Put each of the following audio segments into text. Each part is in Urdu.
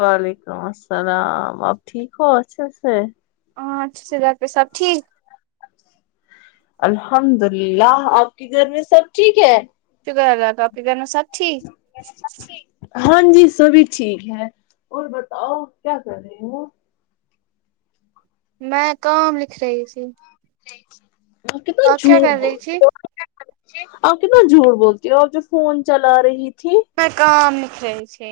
وعلیکم السلام آپ ٹھیک ہو اچھے سے ہاں اچھے سے گھر پہ سب ٹھیک الحمد للہ آپ کے گھر میں سب ٹھیک ہے شکر اللہ کا آپ کے گھر میں سب ٹھیک ہاں جی سبھی ٹھیک ہے اور بتاؤ کیا کر رہی ہو میں کام لکھ رہی تھی وہ کتنا آپ کیا جھوٹ کر رہی بول تھی آپ کتنا جھوٹ بولتی ہو آپ جب فون چلا رہی تھی میں کام لکھ رہی تھی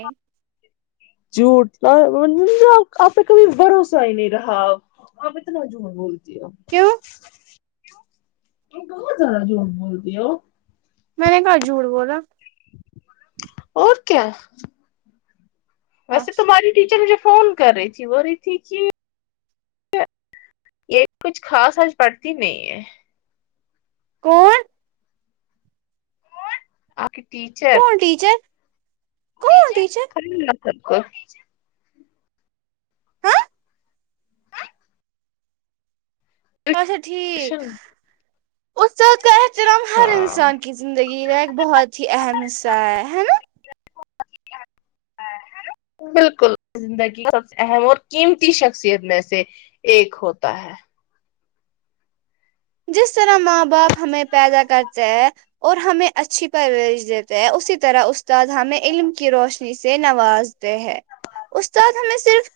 جھوٹ انہوں نے نہ آپ پے کبھی بھروسہ ہی نہیں رہا اپ اتنا جھوٹ بول تی ہو کیوں تم کہا زیادہ جھوٹ بولتی ہو میں نے کہا جھوٹ بولا اور کیا ویسے تمہاری ٹیچر مجھے فون کر رہی تھی بول رہی تھی کہ یہ کچھ خاص آج پڑھتی نہیں ہے کون آپ کی ٹیچر کون ٹیچر ٹیچر خالی نفرت کر ہاں اچھا ٹھیک ٹیوشن استاد کا احترام ہر ہاں انسان کی زندگی کا ایک بہت ہی اہم حصہ ہے ہے نا زندگی کا ایک بہت ہی اہم حصہ ہے ہے نا بالکل زندگی سب سے اہم اور قیمتی شخصیت میں سے ایک ہوتا ہے جس طرح ماں باپ ہمیں پیدا کرتے ہیں اور ہمیں اچھی پرورش دیتے ہیں اسی طرح استاد ہمیں علم کی روشنی سے نواز تے ہیں استاد ہمیں صرف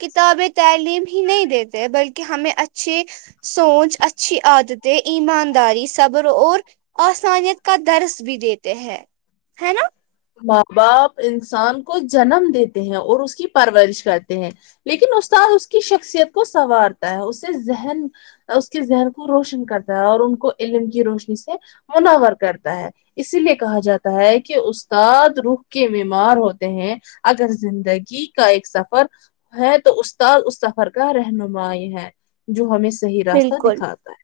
کتابیں تعلیم ہی نہیں دیتے بلکہ ہمیں اچھے سونچ آچھی عادتیں ایمانداری صبر اور آسانیت کا درس بھی دیتے ہیں ہے نا ماں باپ انسان کو جنم دیتے ہیں اور اس کی پرورش کرتے ہیں لیکن استاد اس کی شخصیت کو سنوارتا ہے اسے ذہن اس کے ذہن کو روشن کرتا ہے اور ان کو علم کی روشنی سے منور کرتا ہے اسی لیے کہا جاتا ہے کہ اس استاد رخ کے بیمار ہوتے ہیں اگر زندگی کا ایک سفر ہے تو استاد اس سفر کا رہنمائی ہے جو ہمیں صحیح راستہ دکھاتا ہے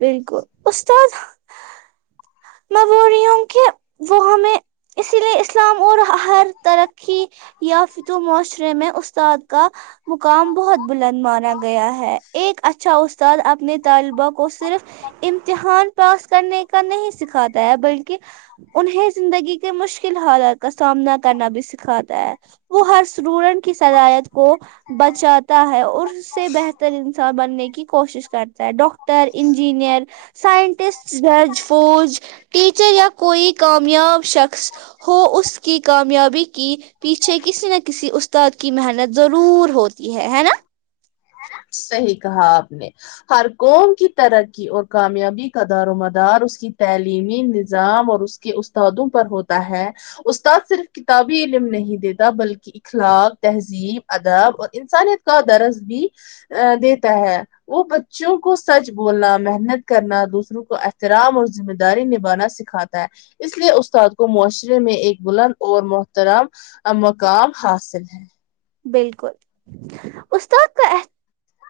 بلکل استاد میں بول رہی ہوں کہ وہ ہمیں اسی لیے اسلام اور ہر ترقی یافتو معاشرے میں استاد کا مقام بہت بلند مانا گیا ہے ایک اچھا استاد اپنے طالبہ کو صرف امتحان پاس کرنے کا نہیں سکھاتا ہے بلکہ انہیں زندگی کے مشکل حالات کا سامنا کرنا بھی سکھاتا ہے وہ ہر سٹوڈنٹ کی صلاحت کو بچاتا ہے اور اس سے بہتر انسان بننے کی کوشش کرتا ہے ڈاکٹر انجینئر سائنٹسٹ جج فور ٹیچر یا کوئی کامیاب شخص ہو اس کی کامیابی کی پیچھے کسی نہ کسی استاد کی محنت ضرور ہوتی ہے ہے نا صحیح کہا آپ نے ہر قوم کی ترقی اور کامیابی کا دار و مدار اس کی تعلیمی نظام اور اس کے استادوں پر ہوتا ہے استاد صرف کتابی علم نہیں دیتا بلکہ اخلاق تہذیب ادب اور انسانیت کا درس بھی دیتا ہے وہ بچوں کو سچ بولنا محنت کرنا دوسروں کو احترام اور ذمہ داری نبھانا سھ کھاتا ہے اس لیے استاد کو معاشرے میں ایک بلند اور محترام مقام حاصل ہے بالکل استاد کا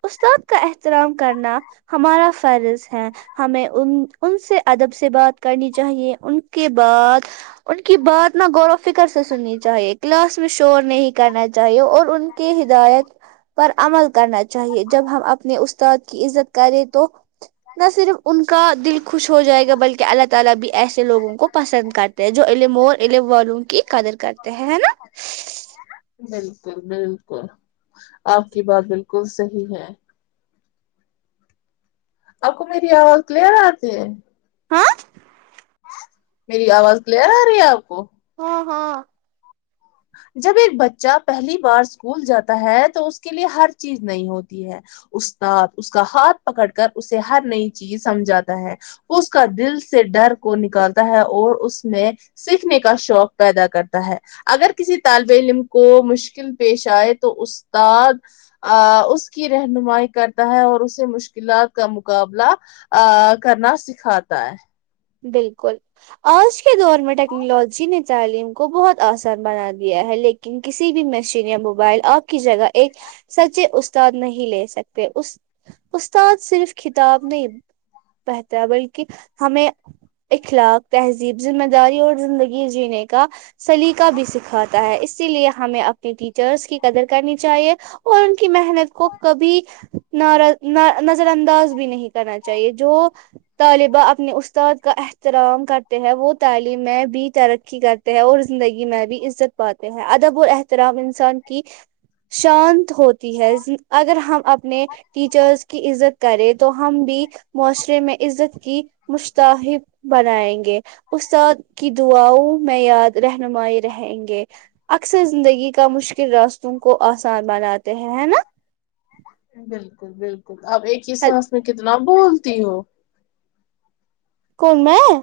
استاد کا احترام کرنا ہمارا فرض ہے ہمیں ان ان سے ادب سے بات کرنی چاہیے ان کے بعد ان کی بات نہ غور و فکر سے سننی چاہیے کلاس میں شور نہیں کرنا چاہیے اور ان کی ہدایت پر عمل کرنا چاہیے جب ہم اپنے اس استاد کی عزت کرے تو نہ صرف ان کا دل خوش ہو جائے گا بلکہ اللہ تالہ بھی ایسے لوگوں کو پسند کرتے ہیں جو علم اورعلم والوں کی قدر کرتے ہیں ہے ج نا بائے [unintelligible] بلکل بلکل آپ کی بات بلکل صحیح ہے آپ کو میری آواز کلیئر آتی ہے ہاں میری آواز کلیئر آ رہی ہے آپ کو ہاں ہاں جب ایک بچہ پہلی بار اسکول جاتا ہے تو اس کے لیے ہر چیز نئی ہوتی ہے استاد اس کا ہاتھ پکڑ کر اسے ہر نئی چیز سمجھاتا ہے وو اس کا دل سے ڈر کو نکالتا ہے اور اس میں سیکھنے کا شوق پیدا کرتا ہے اگر کسی طالب علم کو مشکل پیش آئے تو استاد آ اس کی رہنمائی کرتا ہے اور اسے مشکلات کا مقابلہ ا کرنا سکھاتا ہے بالکل آج کے دور میں ٹیکنالوجی نے تعلیم کو بہت آسان بنا دیا ہے لیکن کسی بھی مشین یا موبائل آپ کی جگہ ایک سچے استاد نہیں لے سکتے اس استاد صرف کتاب نہیں بہتر ہے بلکہ ہمیں اخلاق تہذیب ذمہ داری اور زندگی جینے کا سلیقہ بھی سکھاتا ہے اسی لیے ہمیں اپنی ٹیچرس کی قدر کرنی چاہیے اور ان کی محنت کو کبھی نرا نظر انداز بھی نہیں کرنا چاہیے جو طالبہ اپنے اس استاد کا احترام کرتے ہیں وہ تعلیم میں بھی ترقی کرتے ہیں اور زندگی میں بھی عزت پاتے ہیں ادب و احترام انسان کی شان ہوتی ہے اگر ہم اپنے ٹیچرس کی عزت کریں تو ہم بھی معاشرے میں عزت کی مستحب بنائیں گے استاد کی دعاؤں میں یاد رہنمائی رہیں گے اکثر زندگی کا مشکل راستوں کو آسان بناتے ہیں نا بالکل بالکل اپ ایک ہی سانس میں کتنا بولتی ہو کون میں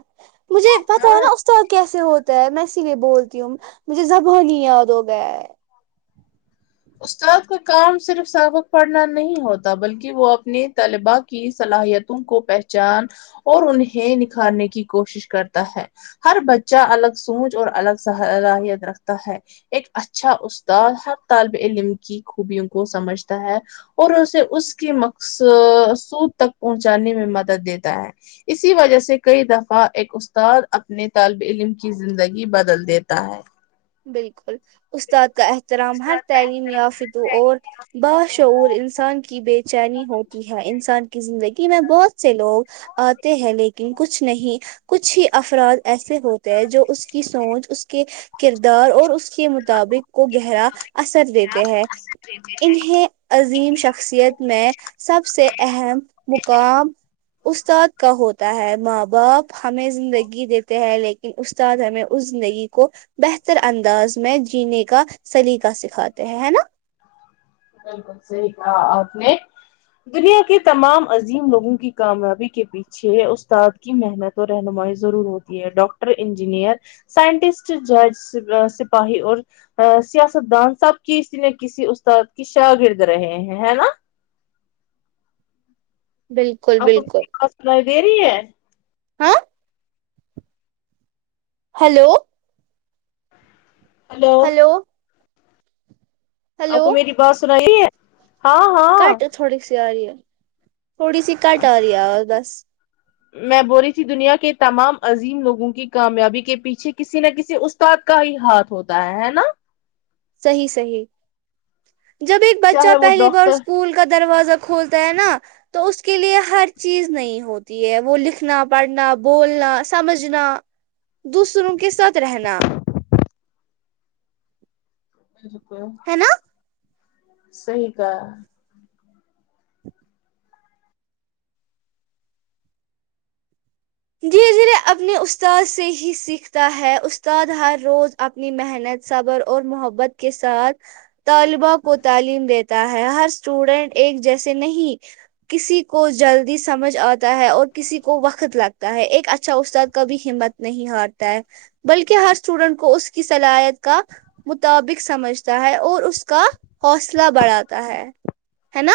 مجھے پتا ہاں ہے نا استاد کیسے ہوتے میں میں اسی لیے بولتی ہوں مجھے زبانی یاد ہو گیا ہے استاد کا کام صرف سابق پڑھنا نہیں ہوتا بلکہ وہ اپنے طالبات کی صلاحیتوں کو پہچان اور انہیں نکھارنے کی کوشش کرتا ہے ہر بچہ الگ سوچ اور الگ صلاحیت رکھتا ہے ایک اچھا استاد ہر طالب علم کی خوبیوں کو سمجھتا ہے اور اسے اس کے مقص سود تک پہنچانے میں مدد دیتا ہے اسی وجہ سے کئی دفعہ ایک استاد اپنے طالب علم کی زندگی بدل دیتا ہے بالکل استاد کا احترام ہر تعلیم یافت اور باشعور انسان کی بے چینی ہوتی ہے انسان کی زندگی میں بہت سے لوگ آتے ہیں لیکن کچھ نہیں کچھ ہی افراد ایسے ہوتے ہیں جو اس کی سوچ اس کے کردار اور اس کے مطابق کو گہرا اثر دیتے ہیں انیں عظیم شخصیت میں سب سے اہم مقام استاد کا ہوتا ہے ماں باپ ہمیں زندگی دیتے ہیں لیکن استاد ہمیں اس زندگی کو بہتر انداز میں جینے کا سلیقہ سکھاتے ہیں ہے نا بلکل صحیح کھا آپ نے دنیا کے تمام عظیم لوگوں کی کامیابی کے پیچھے چھ استاد کی محنت اور رہنمائی ضرور ہوتی ہے ڈاکٹر انجینئر سائنٹسٹ جج سپ سپاہی اور سیاستدان سب کسی نے کسی استاد کی شاگرد رہے ہیں ہے نا بالکل آپکو بالکل میری آواز سنائی دے رہی ہے ہاں ہیلو ہیلو ہلو آپ ہلو کو میری بات سنائی دے رہی ہے ہاں ہاں کٹ تھوڑی سی آ رہی ہے تھوڑی سی کٹ آ رہی ہے اور بس میں بول رہی تھی دنیا کے تمام عظیم لوگوں کی کامیابی کے پیچھے کسی نہ کسی اس استاد کا ہی ہاتھ ہوتا ہے ہے نا صحیح صحیح جب ایک بچہ چاہے وہ پہلی بار ڈاکٹر اسکول کا دروازہ کھولتا ہے نا تو اس کے لیئے ہر چیز نئی ہوتی ہے وہ لکھنا پڑھنا بولنا سمجھنا دوسروں کے ساتھ رہنا [unintelligible] ہے نا سہی کہا دھیرے دھیرے اپنے استاد سے ہی سیکھتا ہے استاد ہر روز اپنی محنت صبر اور محبت کے ساتھ طالبا کو تعلیم دیتا ہے ہر اسٹوڈینٹ ایک جیسے نہیں کسی کو جلدی سمجھ آتا ہے اور کسی کو وقت لگ تا ہے ایک اچھا استاد کبھی ہمت نہیں ہارتا ہے بلکہ ہر اسٹوڈینٹ کو اس کی صلایت کا مطابق سمجھتا ہے اور اس کا حوصلہ بڑھاتا ہے ہے نا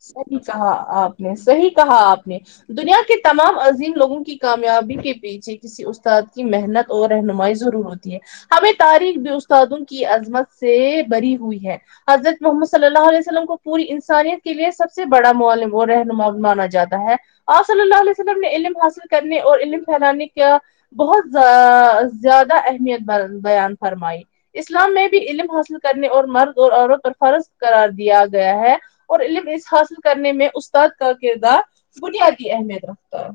صحیح کہا آپ نے صحیح کہا آپ نے دنیا کے تمام عظیم لوگوں کی کامیابی کے پیچھے کسی استاد کی محنت اور رہنمائی ضرور ہوتی ہے ہمیں تاریخ بھی استادوں کی عظمت سے بری ہوئی ہے حضرت محمد صلی اللہ علیہ وسلم کو پوری انسانیت کے لیے سب سے بڑا معلم وہ رہنماؤ مانا جاتا ہے آپ صلی اللہ علیہ وسلم نے علم حاصل کرنے اور علم پھیلانے کیا بہت ذا ا زیادہ اہمیت ب بیان فرمائی اسلام میں بھی الیم حاصل کرنے اور مرد اور عورت پر فرض قار دیا گیا ہے اور الیم اس حاصل کرنے میں استاد کا کردار بنیادی اہمیت رکھتا ہے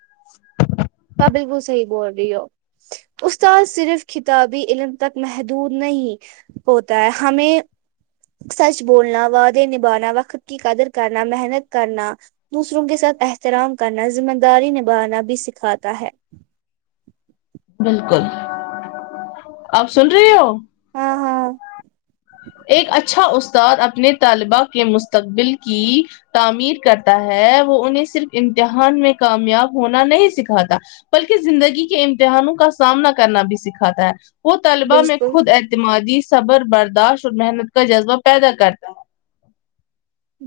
دھ ڈھ ایبل وہ صحی بول رہی ہو استاد صرف کتابی علم تک محدود نہیں ہوتا ہے ہمیں سچ بولنا وعدے نبانا وقت کی قدر کرنا محنت کرنا دوسروں کے ساتھ احترام کرنا ذمہ داری نبھانا بھی سکھاتا ہے بالکل آپ سن رہی ہو ہاں ہاں ایک اچھا استاد اپنے طالبہ کے مستقبل کی تعمیر کرتا ہے وہ انہیں صرف امتحان میں کامیاب ہونا نہیں سکھاتا بلکہ زندگی کے امتحانوں کا سامنا کرنا بھی سکھاتا ہے وہ طلبہ میں بالکل خود اعتمادی صبر برداشت اور محنت کا جذبہ پیدا کرتا ہے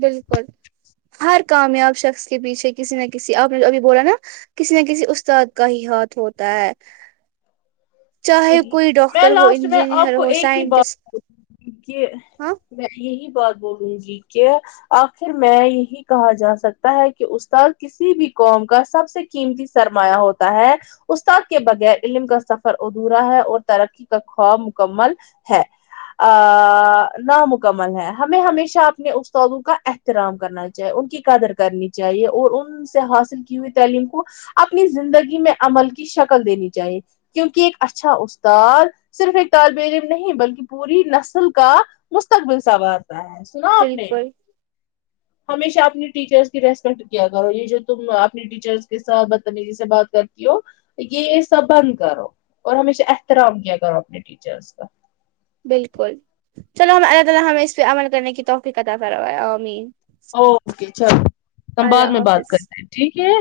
بالکل ہر کامیاب شخص کے پیچھے کسی نہ کسی آپ آپ نے ابھی بولا نا کسی نہ کسی استاد کا ہی ہاتھ ہوتا ہے چاہے صحیح کوئی میں ڈاکٹر ہو لاسٹ انجینئہر ہو سائنٹسٹ یہ اہ ہاں میں یہی بات بولوں گی کہ آخر میں یہی کہا جا سکتا ہے کہ استاد ک کسی بھی قوم کا سب سے قیمتی سرمایہ ہوتا ہے استاد کے بغیر علم کا سف فر ادھورا ہے اور ترقی کا خواب مکمل ہے ا ا ا ا نامکمل ہے ہمیں ہمیشہ اپنے استادوں کا احت احترام کرنا چاہیے ان کی قدر کرنی چاہیے اور ان سے حاصل کی ہوئی تعلیم کو اپنی زندگی میں عمل کی شکل دینی چاہیے کیونکہ ایک اچھا استاد صرف ایک طالب علم نہیں بلکہ پوری نسل کا مستقبل سنوارتا ہے سنا آپ نے بالکل ہمیشہ اپنی ٹیچر س کی ریسپیکٹ کیا کرو یہ جو تم اپنی ٹیچرس کے ساتھ بدتمیزی سے بات کرتی ہو یہ سب بند کرو اور ہمیشہ احترام کیا کرو اپنے ٹیچرس کا بلکل چلو ہمیں اللہ تعالی ہمیں اسپے عمل کرنے کی توفیق عطاء فرمائیں آمین او کے چلو ہم بعد اللہ میں بات حافظ کرتے ہیں ٹھیک ہے